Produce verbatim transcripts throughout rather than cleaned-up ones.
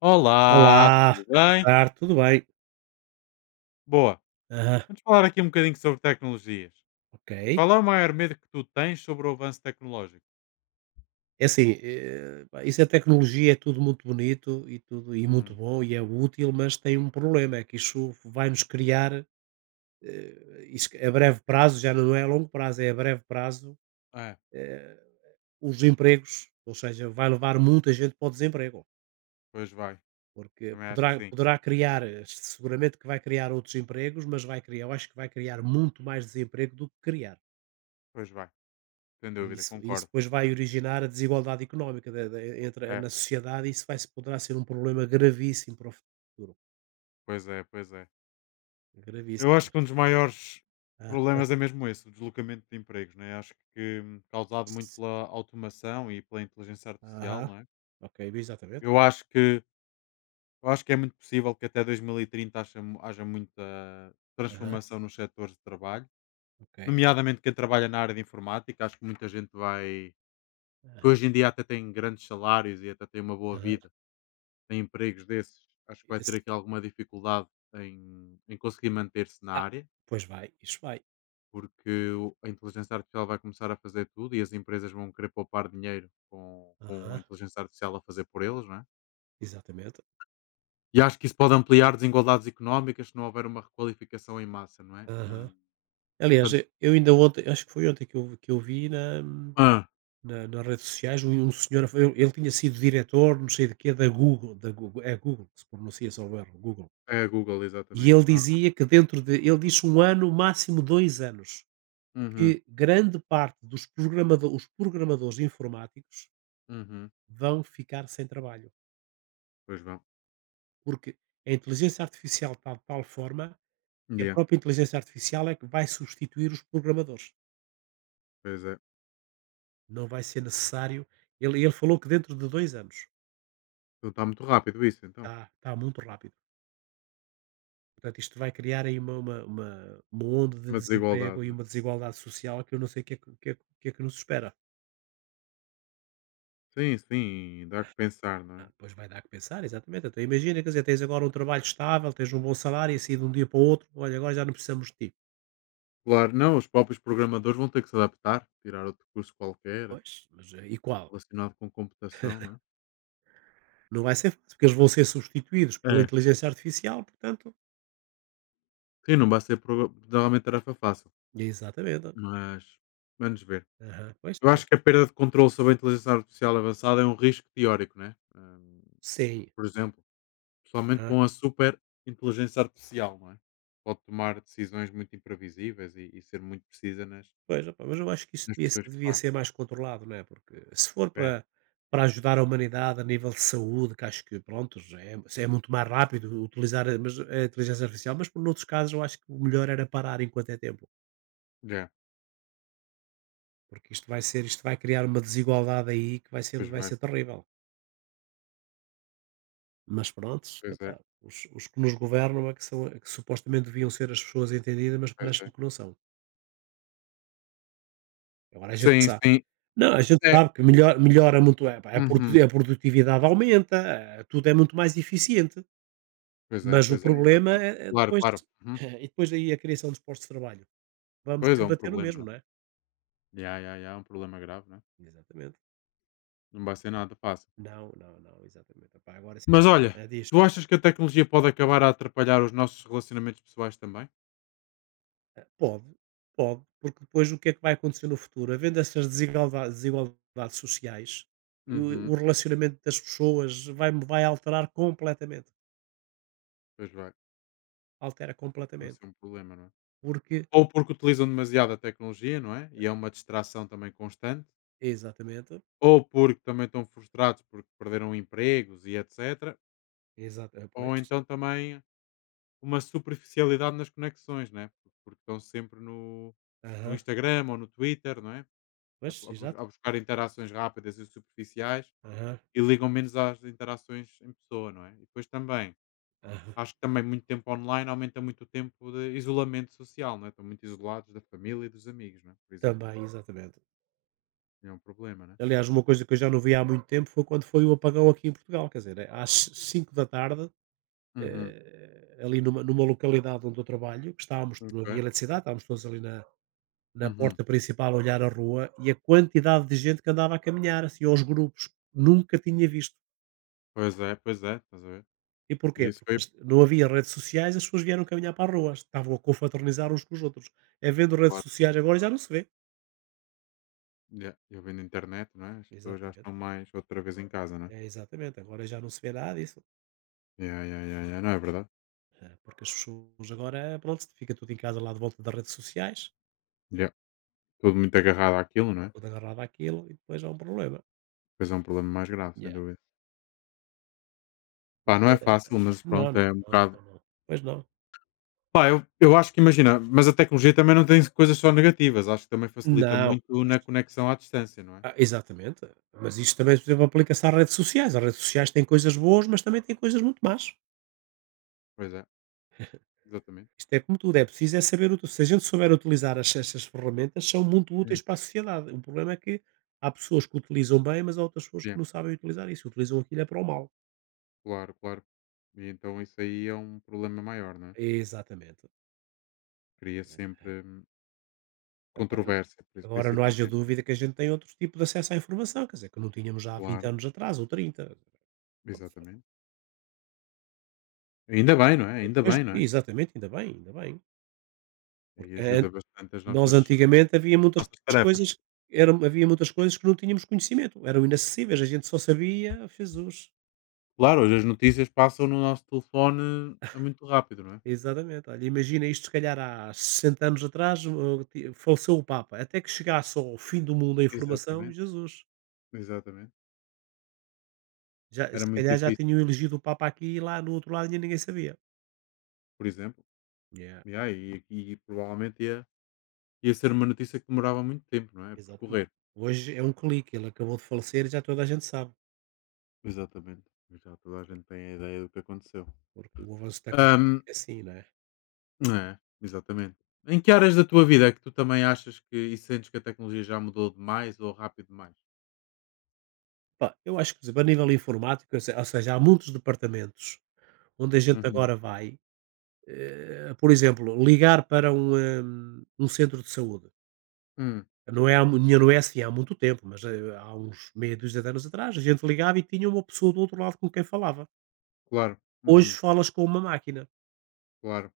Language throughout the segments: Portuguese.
Olá, Olá, tudo boa bem? tarde, tudo bem? Boa. Aham, Vamos falar aqui um bocadinho sobre tecnologias. ok. Qual é o maior medo que tu tens sobre o avanço tecnológico? É assim, eh, pá, isso é tecnologia, é tudo muito bonito e tudo e muito Hum, bom e é útil, mas tem um problema, é que isso vai nos criar, eh, isso a breve prazo, já não é a longo prazo, é a breve prazo, é, os empregos, ou seja, vai levar muita gente para o desemprego, pois vai. porque Também acho poderá, que sim. poderá criar, eh, seguramente que vai criar outros empregos, mas vai criar, eu acho que vai criar muito mais desemprego do que criar. Pois vai. Sem E dúvida, isso e isso concordo. depois vai originar a desigualdade económica da da entre eh, É, na sociedade e isso vai se poderá ser um problema gravíssimo para o futuro. pois é, pois é. Eu Gravíssimo. acho que um dos maiores Ah, problemas é mesmo esse, o deslocamento de empregos, né? Acho que hum, causado muito se pela automação e pela inteligência artificial, aham. não é? Ok, exatamente. Eu acho que eu acho que é muito possível que até dois mil e trinta haja, mu- haja muita Aham. transformação nos setores de trabalho. Ok. Nomeadamente quem trabalha na área de informática, acho que muita gente vai que Aham, hoje em dia até tem grandes salários e até tem uma boa aham. vida, tem empregos desses, acho que vai ter Esse aqui alguma dificuldade em, em conseguir manter-se na ah, área, pois vai, isso vai. porque o- a inteligência artificial vai começar a fazer tudo e as empresas vão querer poupar dinheiro com, com a Aham, inteligência artificial a fazer por eles, não é? exatamente. E acho que isso pode ampliar desigualdades económicas se não houver uma requalificação em massa, não é? Aham. Hum, Aliás, Portanto, e eu ainda ontem acho que foi ontem que eu que eu vi na ah, na nas redes sociais um um senhor a fa ele ele tinha sido diretor não sei de quê da Google da Google é Google que se pronuncia, salvo erro, Google. é a Google, E exatamente. ele Ah, dizia que dentro de ele diz um ano, máximo dois anos, uhum, que grande parte dos programado os programadores informáticos uhum, vão ficar sem trabalho, pois vão. porque a inteligência artificial está de tal forma que a Yeah. própria inteligência artificial é que vai substituir os programadores. Pois é. Não vai ser necessário ele ele falou que dentro de dois anos, Então está muito rápido isso, então. está está muito rápido. Portanto, isto vai criar aí uma uma uma uma onda de Uma desigualdade, desemprego e não uma é? desigualdade social que eu não sei o que é que o que é que o que é que nos espera. Sim, sim, dá que pensar, não Ah, é? pois vai dar que pensar, exatamente. Então imagina, quer dizer, tens agora um trabalho estável, tens um bom salário e assim de um dia para o outro, olha, agora já não precisamos de ti. Claro, não, os próprios programadores vão ter que se adaptar, tirar outro curso qualquer Pois, mas eh, e qual? relacionado com computação, não é? Não vai ser fácil, porque eles vão ser substituídos pela É. inteligência artificial, portanto. Sim, não vai ser proga- normalmente tarefa fácil, Exatamente. mas vamos ver. Aham, pois, Eu sabes. acho que a perda de controle sobre a inteligência artificial avançada é um risco teórico, né? Hum, Sim, Por exemplo, somente aham. com a super inteligência artificial, não é? Pode tomar decisões muito imprevisíveis e, e ser muito precisa nas, Pois, opa, mas eu acho que isso nas devia, ser- questões que devia faz. ser mais controlado, não é? Porque se for É. para, para ajudar a humanidade a nível de saúde, que acho que, pronto, já é, é muito mais rápido utilizar a, mas eh, a inteligência artificial, mas por outros casos eu acho que o melhor era parar enquanto é tempo. Já, Porque isto vai ser, isto vai criar uma desigualdade aí que vai ser, pois vai bem, ser terrível. Mas pronto, pois é, epá, os, os que nos governam é que são, é que supostamente deviam ser as pessoas entendidas, mas pois é. parece-me que não são. Agora a gente Sim, sabe. sim. Não, a gente É, sabe que melhor, melhora muito, é, pá, a uhum. produ- a produtividade aumenta, eh, tudo é muito mais eficiente. Pois é, Mas o pois é, problema exatamente. é, é Claro, depois, claro. Uhum. e depois aí a criação dos postos de trabalho. Vamos Pois é um sempre bater no problema, mesmo, não? não é? Ya, ya, ya, é um problema grave, não? É? Exatamente. Não vai ser nada fácil. Não, não, não, exatamente. Epá, agora sim, Mas olha, senhora. Ah, diz. tu achas que a tecnologia pode acabar a atrapalhar os nossos relacionamentos pessoais também? Eh, Pode, pode, porque depois o que é que vai acontecer no futuro? Havendo essas desigualda- desigualdades, sociais, e o, o Uhum. relacionamento das pessoas vai, vai alterar completamente. Pois vai, Altera vai completamente. ser um problema, não é? Porque, Ou porque utilizam demasiado a tecnologia, não é? E é uma distração também constante. exatamente, Ou porque também estão frustrados porque perderam empregos e etcétera. exato, eh, pois, Ou então também uma superficialidade nas conexões, né? Por- Porque estão sempre no, no aham, Instagram ou no Twitter, não é? A, pois, a bus- a exato, buscar interações rápidas e superficiais aham, e ligam menos às interações em pessoa, não é? E depois também, aham, acho que também muito tempo online aumenta muito o tempo de isolamento social, não é? Estão muito isolados da família e dos amigos, não é? Por exemplo, também, exatamente. é um problema, né? Aliás, uma coisa que eu já não vi há muito tempo foi quando foi o apagão aqui em Portugal, quer dizer, eh, às cinco da tarde, Uhum. eh, ali numa, numa localidade onde eu trabalho, que estávamos, não havia Ok. eletricidade, estávamos todos ali na, na Uhum. porta principal a olhar a rua e a quantidade de gente que andava a caminhar, assim, aos grupos. Nunca tinha visto. Pois é, pois é, estás a ver? E porquê? E isso Porque foi, este- não havia redes sociais, as pessoas vieram caminhar para as ruas, estavam a confraternizar uns com os outros. Havendo redes claro, sociais agora já não se vê. yeah, eu vendo internet, não é? As pessoas já Exatamente. estão mais outra vez em casa, não é? É, exatamente, agora já não se vê nada disso. Yeah, yeah, yeah, yeah. Não, é verdade. eh, Porque as pessoas agora, pronto, fica tudo em casa lá de volta das redes sociais, Yeah. Tudo muito agarrado àquilo, não é? tudo agarrado àquilo e depois há um problema. Depois é um problema mais grave, Yeah. sem dúvida. Mas, Pá, não é eh, fácil, mas não, pronto, não, é um não, bocado. não, não. Pois não. Pá, eu, eu acho que imagina, mas a tecnologia também não tem coisas só negativas, acho que também facilita Não. muito na conexão à distância, não é? Ah, exatamente. Mas isto também, por exemplo, aplica-se às redes sociais. As redes sociais têm coisas boas, mas também têm coisas muito más. Pois é, exatamente. Isto é como tudo, é preciso é saber. Ut- Se a gente souber utilizar as- essas ferramentas, são muito Hum. úteis para a sociedade. O problema é que há pessoas que utilizam bem, mas há outras pessoas que Yeah, não sabem utilizar isso. Utilizam aquilo é para o mal. claro, claro. E então isso aí é um problema maior, não é? Exatamente. Cria Né. sempre hum, Agora, controvérsia, pri- agora não haja principalmente. Não é? dúvida que a gente tem outro tipo de acesso à informação, quer dizer, que não tínhamos já há vinte Claro, anos atrás ou trinta. Pronto, exatamente. Ainda bem, não é? Ainda depois, bem, não é? exatamente, ainda bem, ainda bem. E Porque ajuda an- bastante as nós nossas, antigamente havia muitas nossas tarefas. coisas eram havia muitas coisas que não tínhamos conhecimento, eram inacessíveis, a gente só sabia "Oh, Jesus." Claro, hoje as notícias passam no nosso telefone é muito rápido, não é? Exatamente, olha, imagina isto se calhar há sessenta anos atrás, o ti faleceu o Papa, até que chegasse ao fim do mundo a informação, Exatamente, Jesus. exatamente. Já se Era muito calhar já difícil, tinham elegido o Papa aqui e lá no outro lado e ninguém sabia. por exemplo, Yeah, yeah, e, e provavelmente ia, ia ser uma notícia que demorava muito tempo, não é? A exatamente. percorrer. Hoje é um clique, ele acabou de falecer e já toda a gente sabe, Exatamente. Mas já toda a gente tem a ideia do que aconteceu. porque o avanço da Ahm, é assim, não é? não é, exatamente. Em que áreas da tua vida é que tu também achas que e sentes que a tecnologia já mudou demais ou rápido demais? Pá, eu acho que, por exemplo, a nível informático, ou se ou seja, há muitos departamentos onde a gente Uhum. agora vai, eh, por exemplo, ligar para um, hum, um centro de saúde. Hum, Não é, há mu- não é assim há muito tempo, mas eh, há uns meia dúzia de anos atrás, a gente ligava e tinha uma pessoa do outro lado com quem falava. claro, Hoje uhum, falas com uma máquina. claro,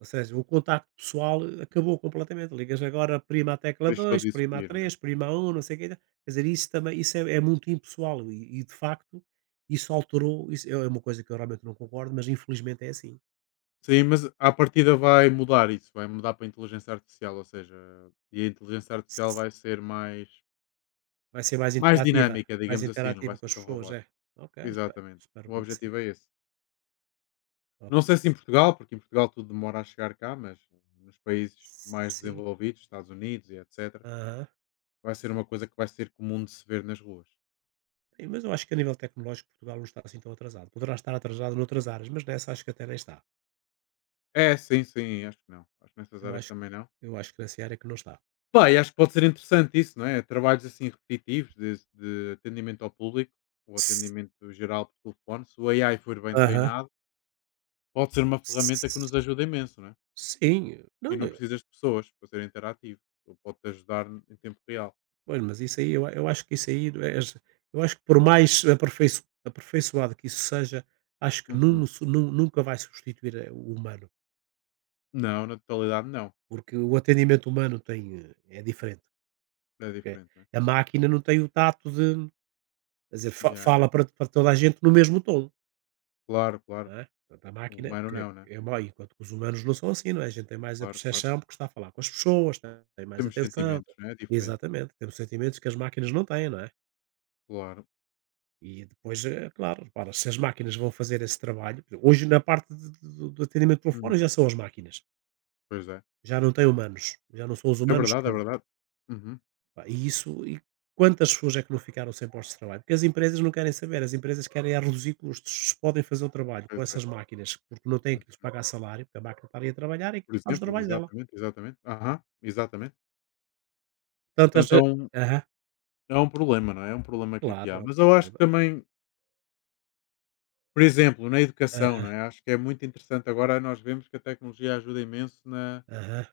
Ou seja, o contacto pessoal eh, acabou completamente. Ligas agora prima à tecla deixou dois, de prima a existir, né? três, prima a um, não sei o que. Quer dizer, isso também isso é, é muito impessoal e, e, de facto isso alterou. Isso é é uma coisa que eu realmente não concordo, mas infelizmente é assim. Sim, mas à partida vai mudar isso, vai mudar para a inteligência artificial, ou seja, e a inteligência artificial vai ser mais, Vai ser mais mais interativa, dinâmica, mais digamos assim, não interativa vai com ser as tão pessoas, é? robótica. Ok, espero Exatamente. espero O bem que sim. objetivo é esse. Ok, Não sei espe se em Portugal, porque em Portugal tudo demora a chegar cá, mas nos países mais sim. desenvolvidos, Estados Unidos e etcétera, Aham. vai ser uma coisa que vai ser comum de se ver nas ruas. Sim, mas eu acho que a nível tecnológico Portugal não está assim tão atrasado. Poderá estar atrasado noutras áreas, mas nessa acho que até nem está. É, sim, sim, acho que não. Acho que nessas Eu áreas acho também não. eu acho que nessa área que não está. Pá, e acho que pode ser interessante isso, não é? Trabalhos assim repetitivos de, de atendimento ao público ou S atendimento geral por telefone, se o A I for bem aham. treinado, pode ser uma ferramenta que S nos ajuda imenso, não é? sim, E não, não eu precisas de pessoas para ser interativo. Ou pode-te ajudar em tempo real. olha, mas isso aí eu eu acho que isso aí é eu acho que por mais aperfeiço aperfeiçoado que isso seja, acho que nun Uhum. su nun nunca vai substituir, eh, o humano. Não, na totalidade não. Porque o atendimento humano tem, eh, é diferente, É porque diferente, não é? a máquina não tem o tato de quer dizer, fa Ya, ya, fala para para toda a gente no mesmo tom, claro, claro. não é? Portanto, a O máquina humano porque não, né? é mau enquanto que os humanos não são assim, não é? A gente tem mais a Claro, claro. percepção, porque está a falar com as pessoas, tem tem mais Temos atenção sentimentos, não é? É diferente. exatamente, temos sentimentos que as máquinas não têm, não é? Claro. E depois, eh, claro, repara, se as máquinas vão fazer esse trabalho hoje na parte de de do do atendimento por fora Hum, já são as máquinas, Pois é. já não tem humanos, já não são os É humanos verdade, que é verdade. Uhum. Pá, e isso e quantas pessoas é que não ficaram sem postos de trabalho? Porque as empresas não querem saber, as empresas querem é reduzir custos. Se podem fazer o trabalho com Pois é. essas máquinas, porque não têm que lhes Uhum. pagar salário, porque a máquina está ali a trabalhar e Por faz o exemplo, trabalho dela. exatamente, exatamente. Aham, exatamente. Tantas. Portanto, é um Aham, é um problema, não é? É um problema que aqui claro, há. é um Mas eu acho que problema. também, por exemplo, na educação, não é? Acho que é muito interessante agora nós vemos que a tecnologia ajuda imenso na, Aham.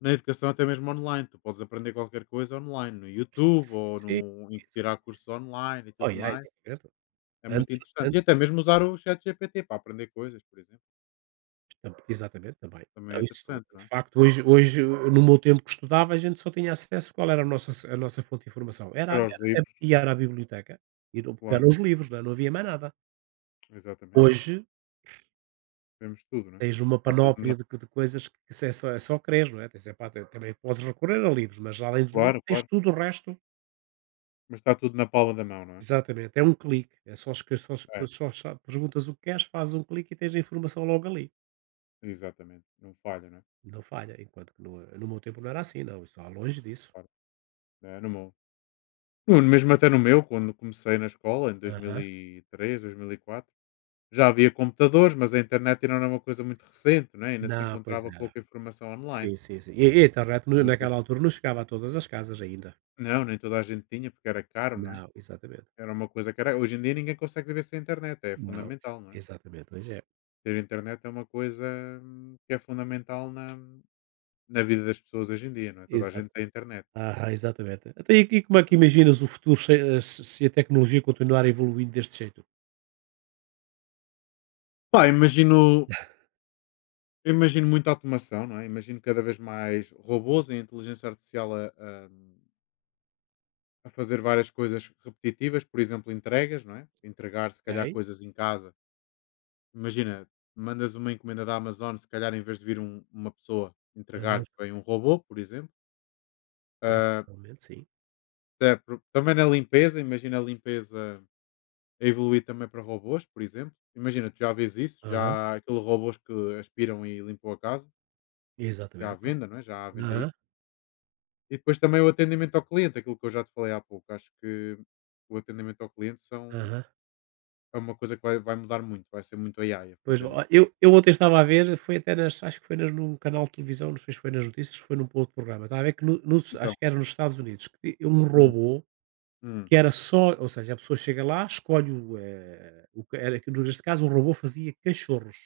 na educação, até mesmo online. Tu podes aprender qualquer coisa online, no YouTube ou Sim, no, em exa- tirar cursos online e Oh, tudo yeah, mais. exatamente. É muito Antes, interessante. E até mesmo usar o chat G P T para aprender coisas, por exemplo. tam exatamente, também. Também Não, é isso interessante, de não é? facto, hoje hoje, no meu tempo que estudava, a gente só tinha acesso qual era a nossa a nossa fonte de informação? Era Era os era livros, e era a biblioteca, ir ao buscar claro. os livros, não é, não havia mais nada. Exatamente. Hoje, Temos tudo, não é? tens uma Está tudo na. panóplia de co de coisas que que se é só é só creres, não é, tens, epá, te- também podes recorrer a livros, mas além dos livros Claro, tens claro. tudo o resto Mas está tudo na palma da mão, não é? exatamente, é um clique, é só escre só es É, só só perguntas o que queres, fazes um clique e tens a informação logo ali, exatamente. Não falha, né? não falha, enquanto que no no meu tempo não era assim não, isso está longe disso. Claro. É, no meu. No, mesmo até no meu, quando comecei na escola, em dois dois mil Aham. mil e três dois mil e quatro já havia computadores, mas a internet ainda era uma coisa muito recente, né? Ainda se Não, pois encontrava era. pouca informação online. Sim, sim, sim. E e a internet na Mas naquela hoje- altura não chegava a todas as casas ainda. não, nem toda a gente tinha, porque era caro, não é? Não, exatamente. Era uma coisa que era. Hoje em dia ninguém consegue viver sem internet, é Não, fundamental, não é? exatamente, hoje é. Ter internet é uma coisa hum, que é fundamental na, na vida das pessoas hoje em dia, não é? Toda a Exato. gente tem internet. Ah, exatamente. Até e e como é que imaginas o futuro se eh, se se a tecnologia continuar evoluindo deste jeito? Pá, imagino Eu imagino muita automação, não é? Imagino cada vez mais robôs e inteligência artificial a, a- a fazer várias coisas repetitivas, por exemplo, entregas, não é? Entregar, se calhar, Ok. coisas em casa. Imagina, mandas uma encomenda da Amazon, se calhar, em vez de vir um- uma pessoa Aham, entregar, vem um robô, por exemplo. Ah, provavelmente sim. até por- também na limpeza, imagina a limpeza a evoluir também para robôs, por exemplo. Imagina, tu já vês isso, já Aham, há aqueles robôs que aspiram e limpam a casa, já à exatamente. venda, não é? Já há à venda Aham, isso. E depois também o atendimento ao cliente, aquilo que eu já te falei há pouco. Acho que o atendimento ao cliente são, aham. é uma coisa que vai, vai mudar muito, vai ser muito A I a Pois, fazer no ó, eu futuro. eu ontem estava a ver, foi até nas acho que foi nas num canal de televisão, não sei se foi nas notícias, foi num outro programa, estava a ver que no nos Então, acho que era nos Estados Unidos, que ti um hum, robô hum, que era só ou seja, a pessoa chega lá, escolhe o, eh, o que era aquilo neste caso o robô fazia cachorros.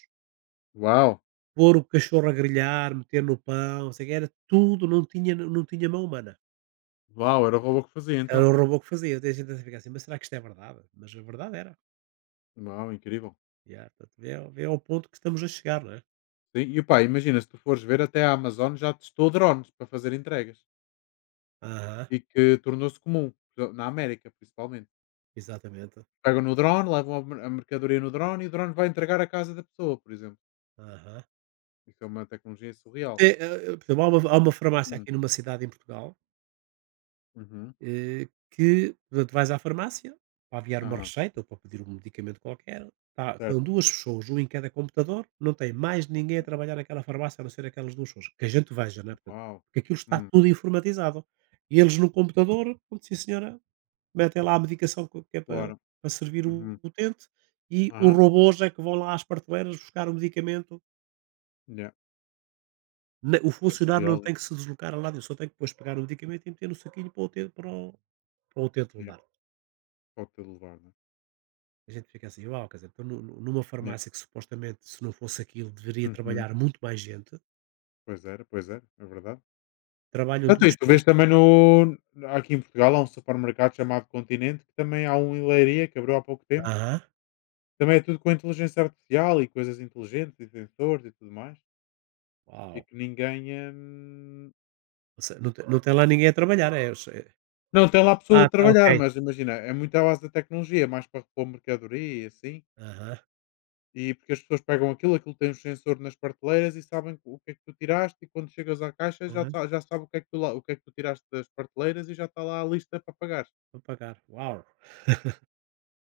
uau, Pôr o cachorro a grelhar, meter no pão, não sei o quê, era tudo, não tinha não tinha mão humana. uau, era o robô que fazia Era então. o robô que fazia. Daí a gente fica assim: "Mas será que isto é verdade?" Mas a verdade era. Uau, incrível. Yeah, portanto, vê ao vê ao ponto que estamos a chegar, não é? Sim, e pá, imagina, se tu fores ver, até a Amazon já testou drones para fazer entregas Aham, e que tornou-se comum, na América principalmente. exatamente. Pegam no drone, levam a mer- a mercadoria no drone e o drone vai entregar à casa da pessoa, por exemplo. Aham. Isso é uma tecnologia surreal. É, hã, por exemplo, há uma há uma farmácia Hum, aqui numa cidade em Portugal. uhum, Eh, que portanto, vais à farmácia para aviar uma aham, receita ou para pedir um medicamento qualquer. Tá, estão certo. duas pessoas, um em cada computador, não tem mais ninguém a Ok. trabalhar naquela farmácia a não ser aquelas duas pessoas. Que a gente veja, né? Portanto, Uau! porque aquilo está Hum, tudo informatizado. E eles no computador, pronto, sim senhora, metem lá a medicação que que é para, claro. para servir o Uhum. utente e os Aham. robôs é que vão lá às prateleiras buscar o medicamento. Yeah. Ne- O É funcionário não surreal tem isso. que se deslocar a lado, só tem que depois pegar o medicamento e meter no saquinho para o utente, para o, para o utente Yeah. levar. Pode-te levar, não é? A gente fica assim, uau, quer dizer, então nu- nu- numa Yeah. farmácia que supostamente, se não fosse aquilo, deveria Uhum. trabalhar muito mais gente, Pois era, pois era. É verdade. trabalham Então, duas tu vês pessoas. também no aqui em Portugal há um supermercado chamado Continente, que também há um em Leiria, que abriu há pouco tempo. Aham. Também é tudo com inteligência artificial e coisas inteligentes e sensores e tudo mais. E Uau. que ninguém. Hum, Ou seja, não, te- não tem lá ninguém a trabalhar, é? Eu sei. não, tem lá pessoas a Ah, tá, ok. trabalhar, mas imagina, é muito à base da tecnologia, é mais para repor mercadoria e assim. Aham. E porque as pessoas pegam aquilo, aquilo tem um sensor nas prateleiras e sabem o que é que tu tiraste e quando chegas à caixa já, Aham. sa- já sabe o que, é que tu lá, o que é que tu tiraste das prateleiras e já está lá a lista para pagar. Para pagar. Uau.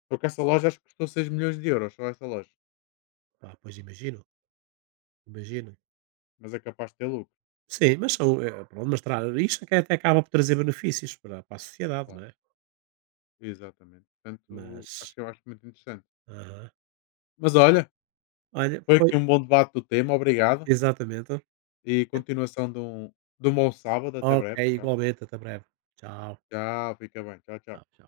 Porque essa loja acho que custou seis milhões de euros, só essa loja. Ah, pois imagino, imagino. Mas é capaz de ter lucro, Sim, mas são, eh, pronto, mas tra... isto é que até acaba por trazer benefícios para, para a sociedade, não claro. é? Exatamente. Portanto, acho Mas, que eu acho muito interessante. aham. Mas olha, Olha, foi aqui foi um bom debate do tema, obrigado. exatamente. E continuação de um, de um, bom sábado, até Ok, breve. Então. igualmente, até breve. Tchau. Tchau, fica bem. Tchau, Tchau, tchau. tchau.